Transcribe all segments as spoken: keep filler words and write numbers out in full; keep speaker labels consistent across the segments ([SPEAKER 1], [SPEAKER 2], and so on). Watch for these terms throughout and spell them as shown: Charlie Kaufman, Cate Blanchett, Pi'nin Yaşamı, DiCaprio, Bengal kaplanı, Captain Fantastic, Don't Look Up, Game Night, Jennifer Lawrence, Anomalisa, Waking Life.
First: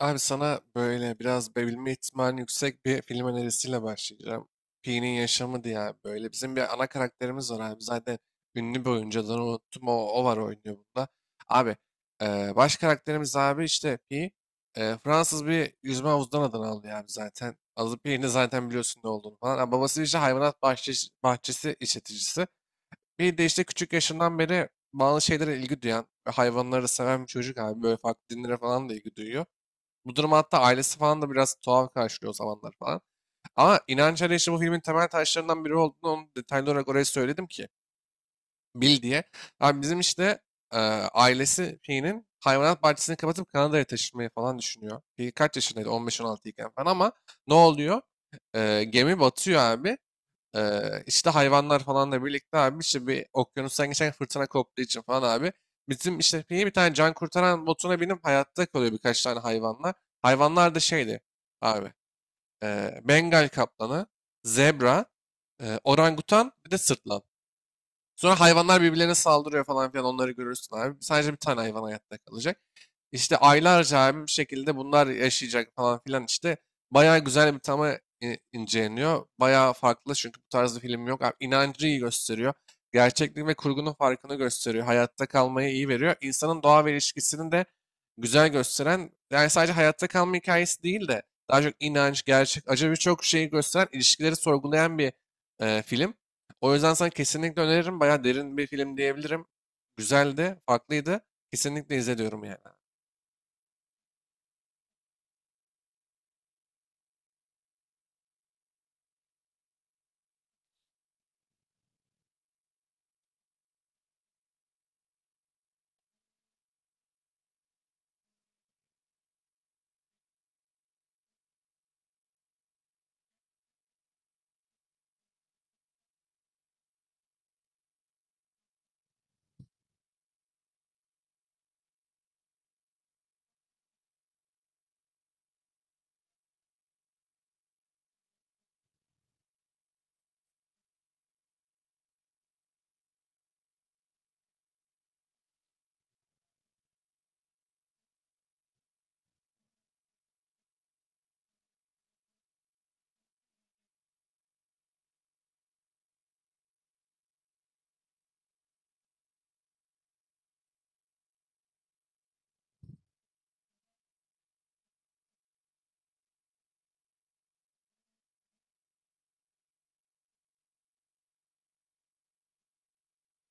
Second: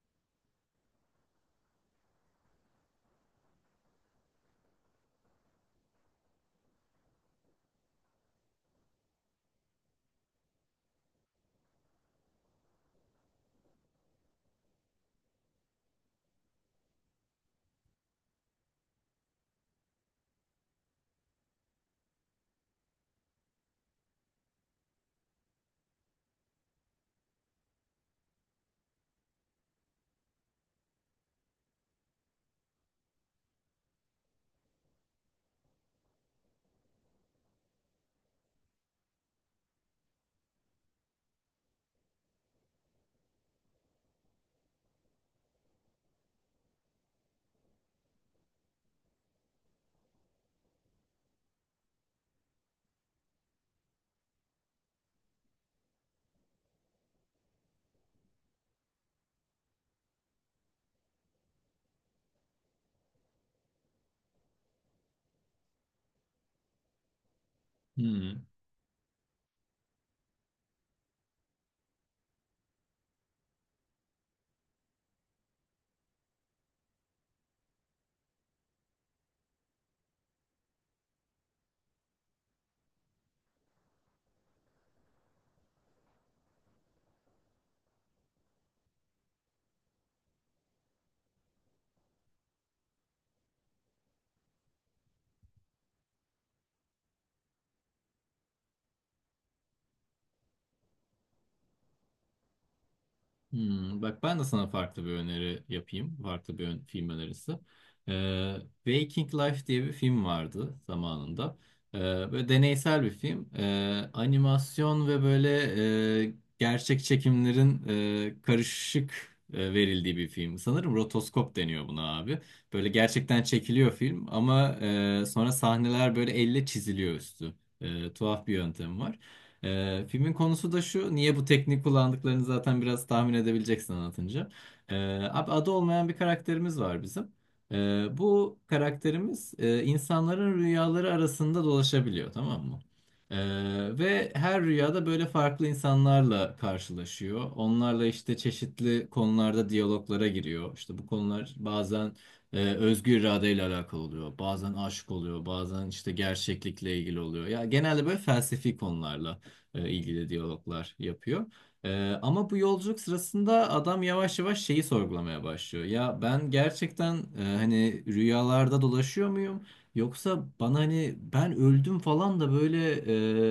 [SPEAKER 1] Abi sana böyle biraz bebilme ihtimali yüksek bir film önerisiyle başlayacağım. Pi'nin Yaşamı diye abi böyle. Bizim bir ana karakterimiz var abi. Zaten ünlü bir oyuncu adını unuttum. O, o var oynuyor bunda. Abi e, baş karakterimiz abi işte Pi. e, Fransız bir yüzme havuzundan adını alıyor abi zaten. Adı Pi'nin zaten biliyorsun ne olduğunu falan. Ha, babası işte hayvanat bahçesi, bahçesi işleticisi. Bir de işte küçük yaşından beri bazı şeylere ilgi duyan ve hayvanları seven bir çocuk abi. Böyle farklı dinlere falan da ilgi duyuyor. Bu durum hatta ailesi falan da biraz tuhaf karşılıyor o zamanlar falan. Ama inanç arayışı bu filmin temel taşlarından biri olduğunu onu detaylı olarak oraya söyledim ki bil diye. Abi bizim işte e, ailesi Pi'nin hayvanat bahçesini kapatıp Kanada'ya taşınmayı falan düşünüyor. Pi kaç yaşındaydı? on beş on altı iken falan ama ne oluyor? E, gemi batıyor abi. Ee, işte hayvanlar falanla birlikte abi işte bir okyanustan geçen fırtına koptuğu için falan abi. Bizim işte bir bir tane can kurtaran botuna binip hayatta kalıyor birkaç tane hayvanlar. Hayvanlar da şeydi abi. E, Bengal kaplanı, zebra, e, orangutan bir de sırtlan. Sonra
[SPEAKER 2] Hmm,
[SPEAKER 1] hayvanlar birbirlerine saldırıyor falan filan onları görürsün abi. Sadece bir tane hayvan hayatta kalacak. İşte aylarca abi bir şekilde bunlar yaşayacak falan filan işte. Bayağı güzel bir tama i- inceleniyor. Bayağı farklı çünkü bu tarz bir film yok. Abi, inancı iyi gösteriyor. Gerçeklik ve kurgunun farkını gösteriyor. Hayatta kalmayı iyi veriyor. İnsanın doğa ve ilişkisini de güzel gösteren, yani sadece hayatta kalma hikayesi değil de daha çok inanç, gerçek, acı birçok şeyi gösteren, ilişkileri sorgulayan bir e, film. O yüzden sana kesinlikle öneririm. Bayağı derin bir film diyebilirim. Güzeldi, farklıydı. Kesinlikle izle diyorum yani.
[SPEAKER 2] hmm. Bak ben de sana farklı bir öneri yapayım. Farklı bir ön- film önerisi. Ee, Waking Life diye bir film vardı zamanında. Ee, Böyle deneysel bir film. Ee, animasyon ve böyle e, gerçek çekimlerin e, karışık e, verildiği bir film. Sanırım rotoskop deniyor buna abi. Böyle gerçekten çekiliyor film ama e, sonra sahneler böyle elle çiziliyor üstü. E, tuhaf bir yöntem var. Ee, filmin konusu da şu. Niye bu teknik kullandıklarını zaten biraz tahmin edebileceksin anlatınca. Ee, Abi adı olmayan bir karakterimiz var bizim. Ee, bu karakterimiz e, insanların rüyaları arasında dolaşabiliyor, tamam mı? Ee, ve her rüyada böyle farklı insanlarla karşılaşıyor. Onlarla işte çeşitli konularda diyaloglara giriyor. İşte bu konular bazen e, özgür iradeyle alakalı oluyor. Bazen aşık oluyor. Bazen işte gerçeklikle ilgili oluyor. Ya genelde böyle felsefi konularla e, ilgili diyaloglar yapıyor. E, ama bu yolculuk sırasında adam yavaş yavaş şeyi sorgulamaya başlıyor. Ya ben gerçekten e, hani rüyalarda dolaşıyor muyum? Yoksa bana hani ben öldüm falan da böyle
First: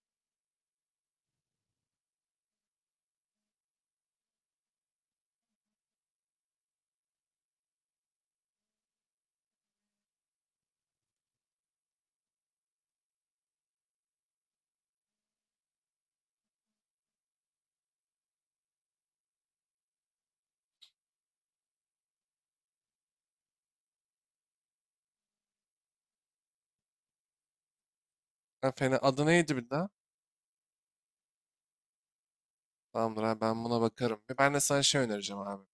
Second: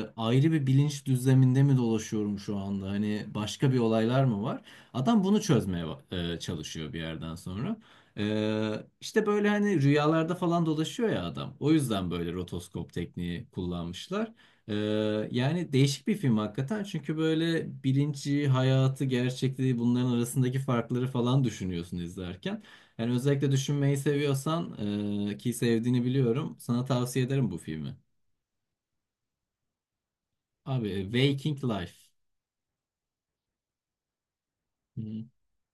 [SPEAKER 2] e, ayrı bir bilinç düzleminde mi dolaşıyorum şu anda? Hani başka bir olaylar mı var? Adam bunu çözmeye e, çalışıyor bir yerden sonra. Ee, işte böyle hani rüyalarda falan dolaşıyor ya adam. O yüzden böyle rotoskop tekniği kullanmışlar. Ee, Yani değişik bir film hakikaten çünkü böyle bilinci, hayatı, gerçekliği bunların arasındaki farkları falan düşünüyorsun izlerken. Yani özellikle düşünmeyi seviyorsan e, ki sevdiğini biliyorum, sana tavsiye ederim bu filmi.
[SPEAKER 1] Ha, Fena. Adı neydi bir daha?
[SPEAKER 2] Abi Waking Life.
[SPEAKER 1] Tamamdır abi ben buna bakarım. Ben de sana şey
[SPEAKER 2] Hı
[SPEAKER 1] önereceğim abi.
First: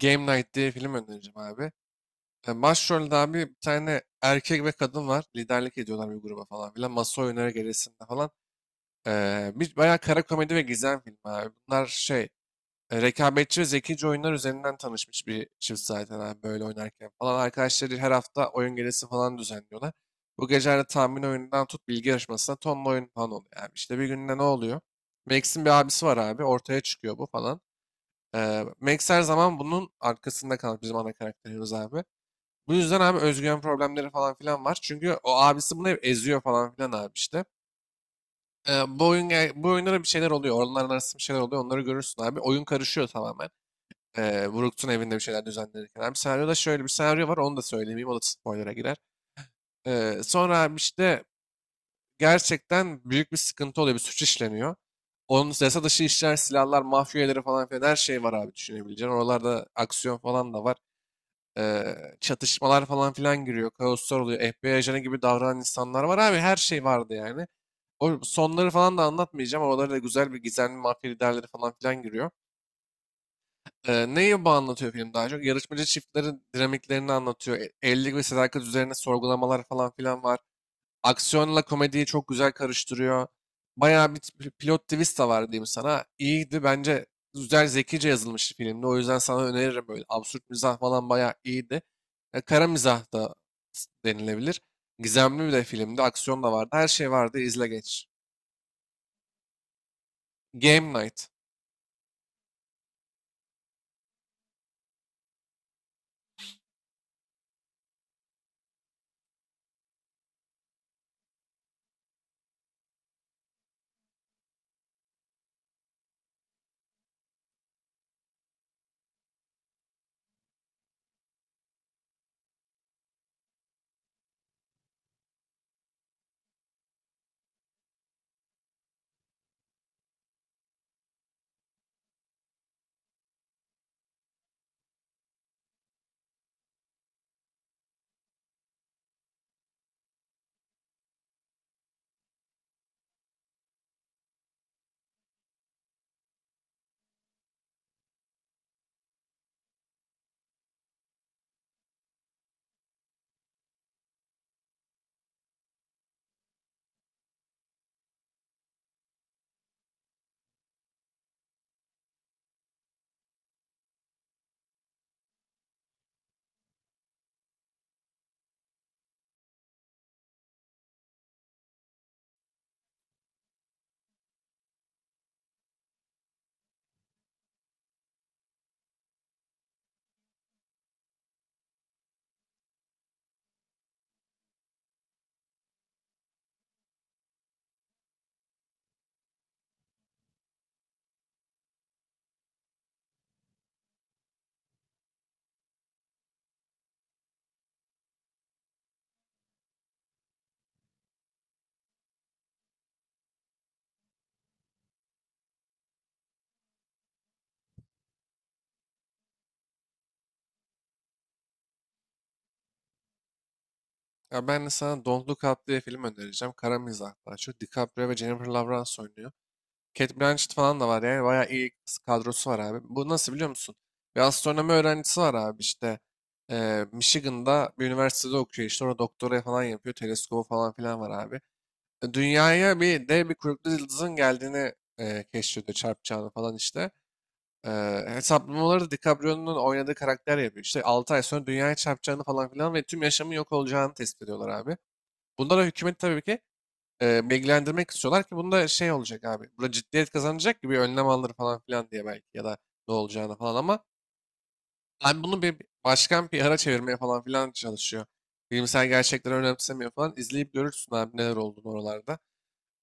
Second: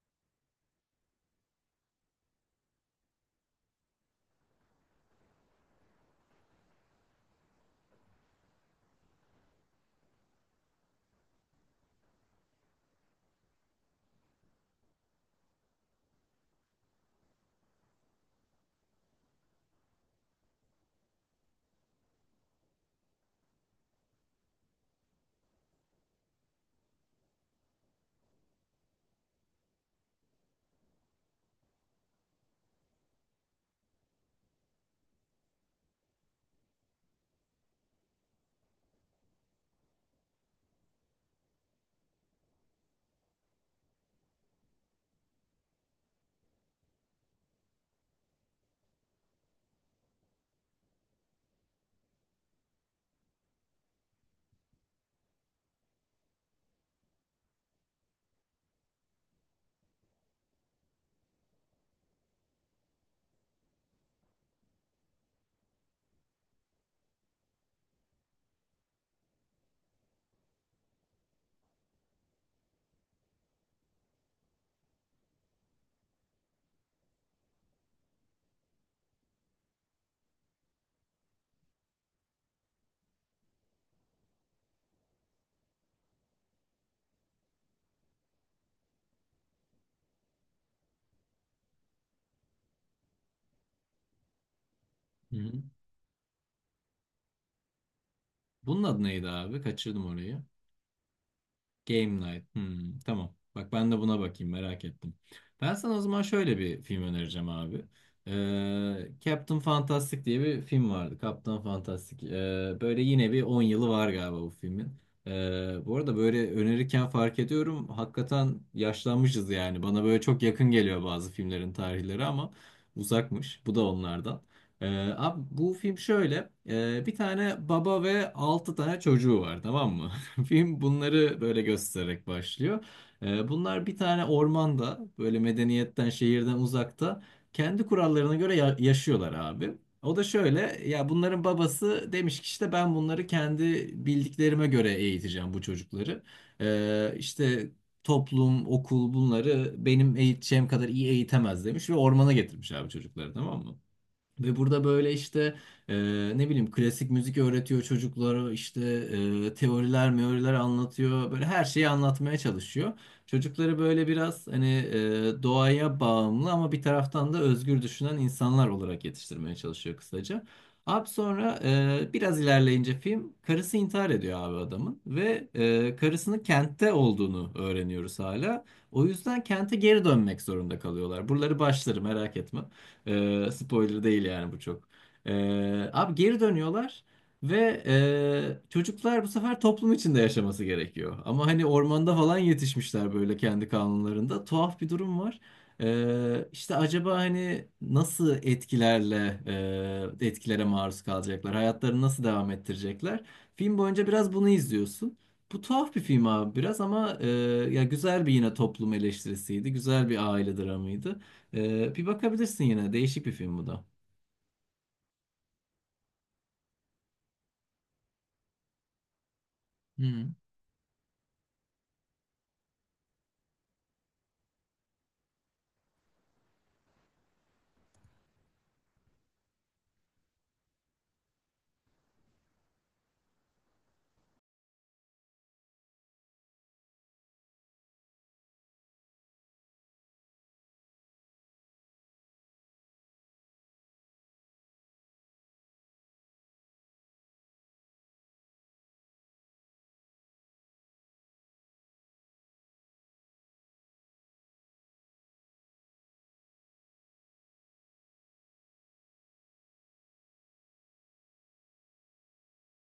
[SPEAKER 1] Game Night diye film önereceğim abi. E, Başrolde abi bir tane erkek ve kadın var. Liderlik ediyorlar bir gruba falan filan. Masa oyunları gerisinde falan. E, bir bayağı kara komedi ve gizem filmi abi. Bunlar şey e, rekabetçi ve zekice oyunlar üzerinden tanışmış bir çift zaten abi böyle oynarken falan. Arkadaşları her hafta oyun gecesi falan düzenliyorlar. Bu gecelerde tahmin oyunundan tut bilgi yarışmasına tonla oyun falan oluyor abi. İşte bir günde ne oluyor? Max'in bir abisi var abi. Ortaya çıkıyor bu falan. Ee, Max her zaman bunun arkasında kalmış bizim ana karakterimiz abi. Bu yüzden abi özgüven problemleri falan filan var. Çünkü o abisi bunu hep eziyor falan filan abi işte. Ee, bu oyun Bu oyunlara bir şeyler oluyor. Oraların arasında bir şeyler oluyor. Onları görürsün abi. Oyun karışıyor tamamen. Ee, Brook'un evinde bir şeyler düzenlenirken. Bir senaryoda şöyle bir senaryo var onu da söylemeyeyim o da spoiler'a girer. Ee, sonra abi işte gerçekten büyük bir sıkıntı oluyor bir suç işleniyor. Onun yasa dışı işler, silahlar, mafya üyeleri falan filan her şey var abi düşünebileceğin. Oralarda aksiyon falan da var. Ee, Çatışmalar falan filan giriyor. Kaoslar oluyor. F B I ajanı gibi davranan insanlar var abi. Her şey vardı yani. O sonları falan da anlatmayacağım. Oralarda da güzel bir gizemli mafya liderleri falan filan giriyor. Ee, neyi bu anlatıyor film daha çok? Yarışmacı çiftlerin dinamiklerini anlatıyor. E- Evlilik ve sadakat üzerine sorgulamalar falan filan var. Aksiyonla komediyi çok güzel karıştırıyor. Bayağı bir t- pilot twist de var diyeyim sana. İyiydi bence. Güzel zekice yazılmış filmdi. O yüzden sana öneririm böyle. Absürt mizah falan bayağı iyiydi. E, kara mizah da s- denilebilir. Gizemli bir
[SPEAKER 2] hı.
[SPEAKER 1] de filmdi. Aksiyon da vardı. Her şey vardı. İzle geç.
[SPEAKER 2] Bunun adı neydi abi? Kaçırdım orayı.
[SPEAKER 1] Game Night.
[SPEAKER 2] Game Night. Hmm, tamam. Bak ben de buna bakayım, merak ettim. Ben sana o zaman şöyle bir film önereceğim abi. Ee, Captain Fantastic diye bir film vardı. Captain Fantastic. Ee, böyle yine bir on yılı var galiba bu filmin. Ee, bu arada böyle önerirken fark ediyorum. Hakikaten yaşlanmışız yani. Bana böyle çok yakın geliyor bazı filmlerin tarihleri ama uzakmış. Bu da onlardan. Ee, Abi bu film şöyle. Ee, bir tane baba ve altı tane çocuğu var, tamam mı? Film bunları böyle göstererek başlıyor. Ee, bunlar bir tane ormanda böyle medeniyetten şehirden uzakta kendi kurallarına göre ya- yaşıyorlar abi. O da şöyle, ya bunların babası demiş ki işte ben bunları kendi bildiklerime göre eğiteceğim bu çocukları. Ee, işte toplum, okul bunları benim eğiteceğim kadar iyi eğitemez demiş ve ormana getirmiş abi çocukları, tamam mı? Ve burada böyle işte e, ne bileyim klasik müzik öğretiyor çocuklara, işte e, teoriler meoriler anlatıyor, böyle her şeyi anlatmaya çalışıyor. Çocukları böyle biraz hani e, doğaya bağımlı ama bir taraftan da özgür düşünen insanlar olarak yetiştirmeye çalışıyor kısaca. Abi sonra e, biraz ilerleyince film karısı intihar ediyor abi adamın ve e, karısının kentte olduğunu öğreniyoruz hala. O yüzden kente geri dönmek zorunda kalıyorlar. Buraları başları merak etme. Ee, spoiler değil yani bu çok. Ee, abi geri dönüyorlar ve e, çocuklar bu sefer toplum içinde yaşaması gerekiyor. Ama hani ormanda falan yetişmişler böyle kendi kanunlarında. Tuhaf bir durum var. Ee, işte acaba hani nasıl etkilerle e, etkilere maruz kalacaklar? Hayatlarını nasıl devam ettirecekler? Film boyunca biraz bunu izliyorsun. Bu tuhaf bir film abi biraz ama e, ya güzel bir yine toplum eleştirisiydi. Güzel bir aile dramıydı. Ee, bir bakabilirsin yine. Değişik bir film bu da.
[SPEAKER 1] Ya ben de sana Don't Look Up diye film önereceğim. Kara mizah daha çok. DiCaprio ve Jennifer Lawrence oynuyor. Cate
[SPEAKER 2] Hı.
[SPEAKER 1] Blanchett falan da var yani. Bayağı iyi kadrosu var abi. Bu nasıl biliyor musun? Bir astronomi öğrencisi var abi işte. Eee, Michigan'da bir üniversitede okuyor işte. Orada doktora falan yapıyor. Teleskobu falan filan var abi. E, Dünyaya bir dev bir kuyruklu yıldızın geldiğini eee keşfediyor. Çarpacağını falan işte. Eee hesaplamaları da DiCaprio'nun oynadığı karakter yapıyor. İşte altı ay sonra dünyaya çarpacağını falan filan ve tüm yaşamın yok olacağını tespit ediyorlar abi. Bunlara hükümeti tabii ki e, bilgilendirmek istiyorlar ki bunda şey olacak abi. Burada ciddiyet kazanacak gibi önlem alır falan filan diye belki ya da ne olacağını falan ama ben bunu bir başkan P R'a çevirmeye falan filan çalışıyor. Bilimsel gerçekleri önemsemiyor falan. İzleyip görürsün abi neler olduğunu oralarda.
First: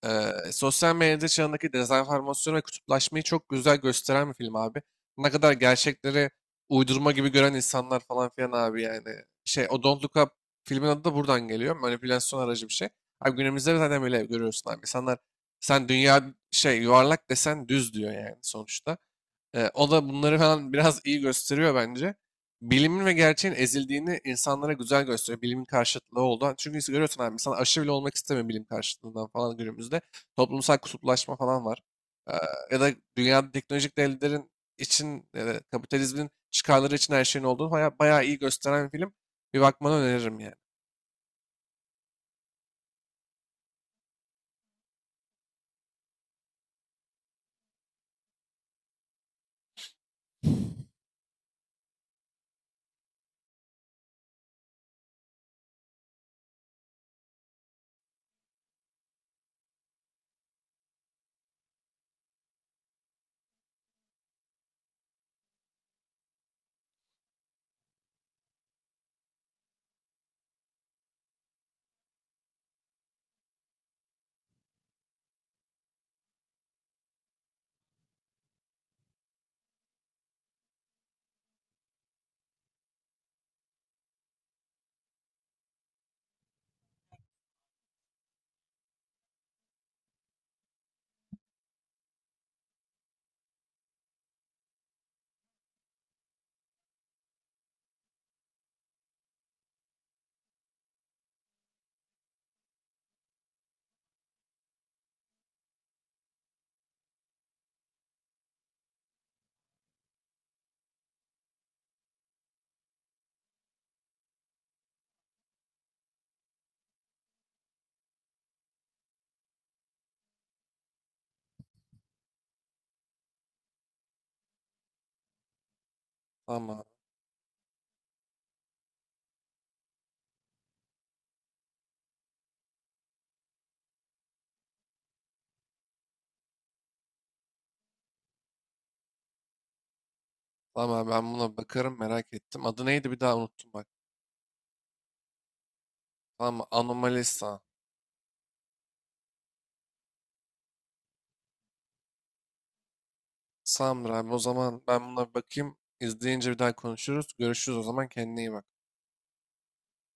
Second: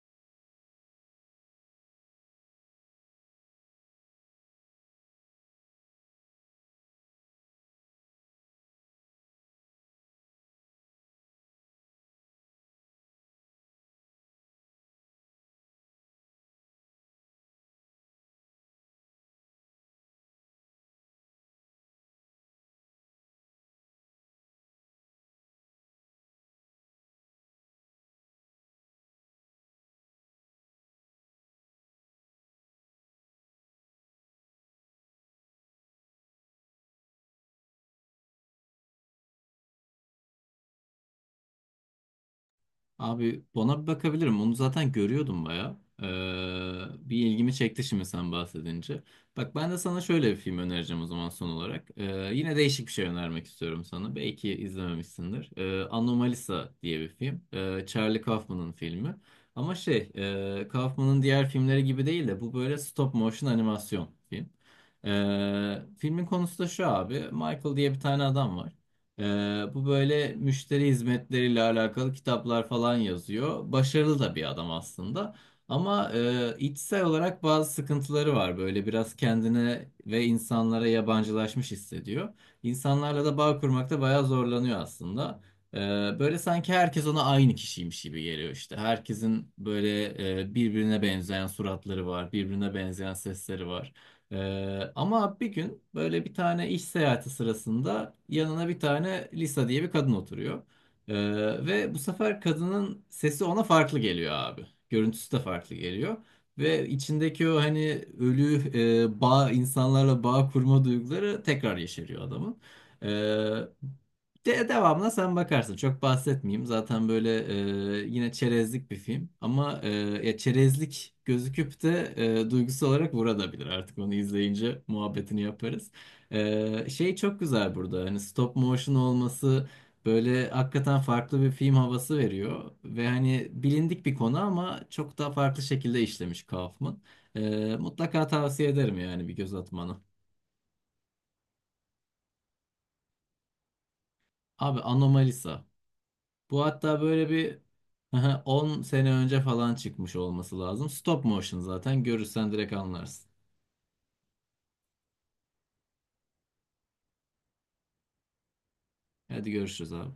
[SPEAKER 1] Eee, sosyal medya çağındaki dezenformasyon ve kutuplaşmayı çok güzel gösteren bir film abi. Ne kadar gerçekleri uydurma gibi gören insanlar falan filan abi yani. Şey, o Don't Look Up filmin adı da buradan geliyor. Manipülasyon aracı bir şey. Abi günümüzde zaten böyle görüyorsun abi. İnsanlar sen dünya şey yuvarlak desen düz diyor yani sonuçta. Ee, o da bunları falan biraz iyi gösteriyor bence. Bilimin ve gerçeğin ezildiğini insanlara güzel gösteriyor. Bilimin karşıtlığı oldu. Çünkü görüyorsun abi insan aşırı bile olmak istemiyor bilim karşıtlığından falan günümüzde. Toplumsal kutuplaşma falan var. Ee, Ya da dünyada teknolojik devletlerin için ya da kapitalizmin çıkarları için her şeyin olduğunu bayağı, bayağı iyi gösteren bir film. Bir bakmanı öneririm yani.
[SPEAKER 2] Abi ona bir bakabilirim. Onu zaten görüyordum baya. Ee, bir ilgimi çekti şimdi sen bahsedince. Bak ben de sana şöyle bir film önereceğim o zaman son olarak. Ee, yine değişik bir şey önermek istiyorum sana. Belki izlememişsindir. Ee, Anomalisa diye bir film. Ee, Charlie Kaufman'ın filmi. Ama şey, e, Kaufman'ın diğer filmleri gibi değil de bu böyle stop motion animasyon film. Ee, filmin konusu da şu abi. Michael diye bir tane adam var. Ee, bu böyle müşteri hizmetleriyle alakalı kitaplar falan yazıyor. Başarılı da bir adam aslında. Ama e, içsel olarak bazı sıkıntıları var. Böyle biraz kendine ve insanlara yabancılaşmış hissediyor. İnsanlarla da bağ kurmakta bayağı zorlanıyor aslında. Ee, Böyle sanki herkes ona aynı kişiymiş gibi geliyor işte. Herkesin böyle e, birbirine benzeyen suratları var, birbirine benzeyen sesleri var. Ee, ama bir gün böyle bir tane iş seyahati sırasında yanına bir tane Lisa diye bir kadın oturuyor. Ee, Ve bu sefer kadının sesi ona farklı geliyor abi. Görüntüsü de farklı geliyor. Ve içindeki o hani ölü e, bağ, insanlarla bağ kurma duyguları tekrar yeşeriyor adamın. De devamına sen bakarsın. Çok bahsetmeyeyim. Zaten böyle e, yine çerezlik bir film. Ama e, ya çerezlik gözüküp de e, duygusal olarak vurabilir. Artık onu izleyince muhabbetini yaparız.
[SPEAKER 1] Tamam abi.
[SPEAKER 2] E, şey çok güzel burada. Hani stop motion olması böyle hakikaten farklı bir film havası veriyor. Ve hani bilindik bir konu ama çok daha farklı şekilde işlemiş Kaufman. E, mutlaka tavsiye ederim yani bir göz atmanı.
[SPEAKER 1] Tamam abi ben buna bakarım merak ettim. Adı neydi bir daha unuttum bak.
[SPEAKER 2] Abi Anomalisa.
[SPEAKER 1] Tamam
[SPEAKER 2] Bu
[SPEAKER 1] mı?
[SPEAKER 2] hatta böyle bir
[SPEAKER 1] Anomalisa.
[SPEAKER 2] on sene önce falan çıkmış olması lazım. Stop motion zaten görürsen direkt anlarsın.
[SPEAKER 1] Tamamdır abi o zaman ben buna bir bakayım. İzleyince bir daha konuşuruz. Görüşürüz o zaman kendine iyi bak.
[SPEAKER 2] Hadi görüşürüz abi.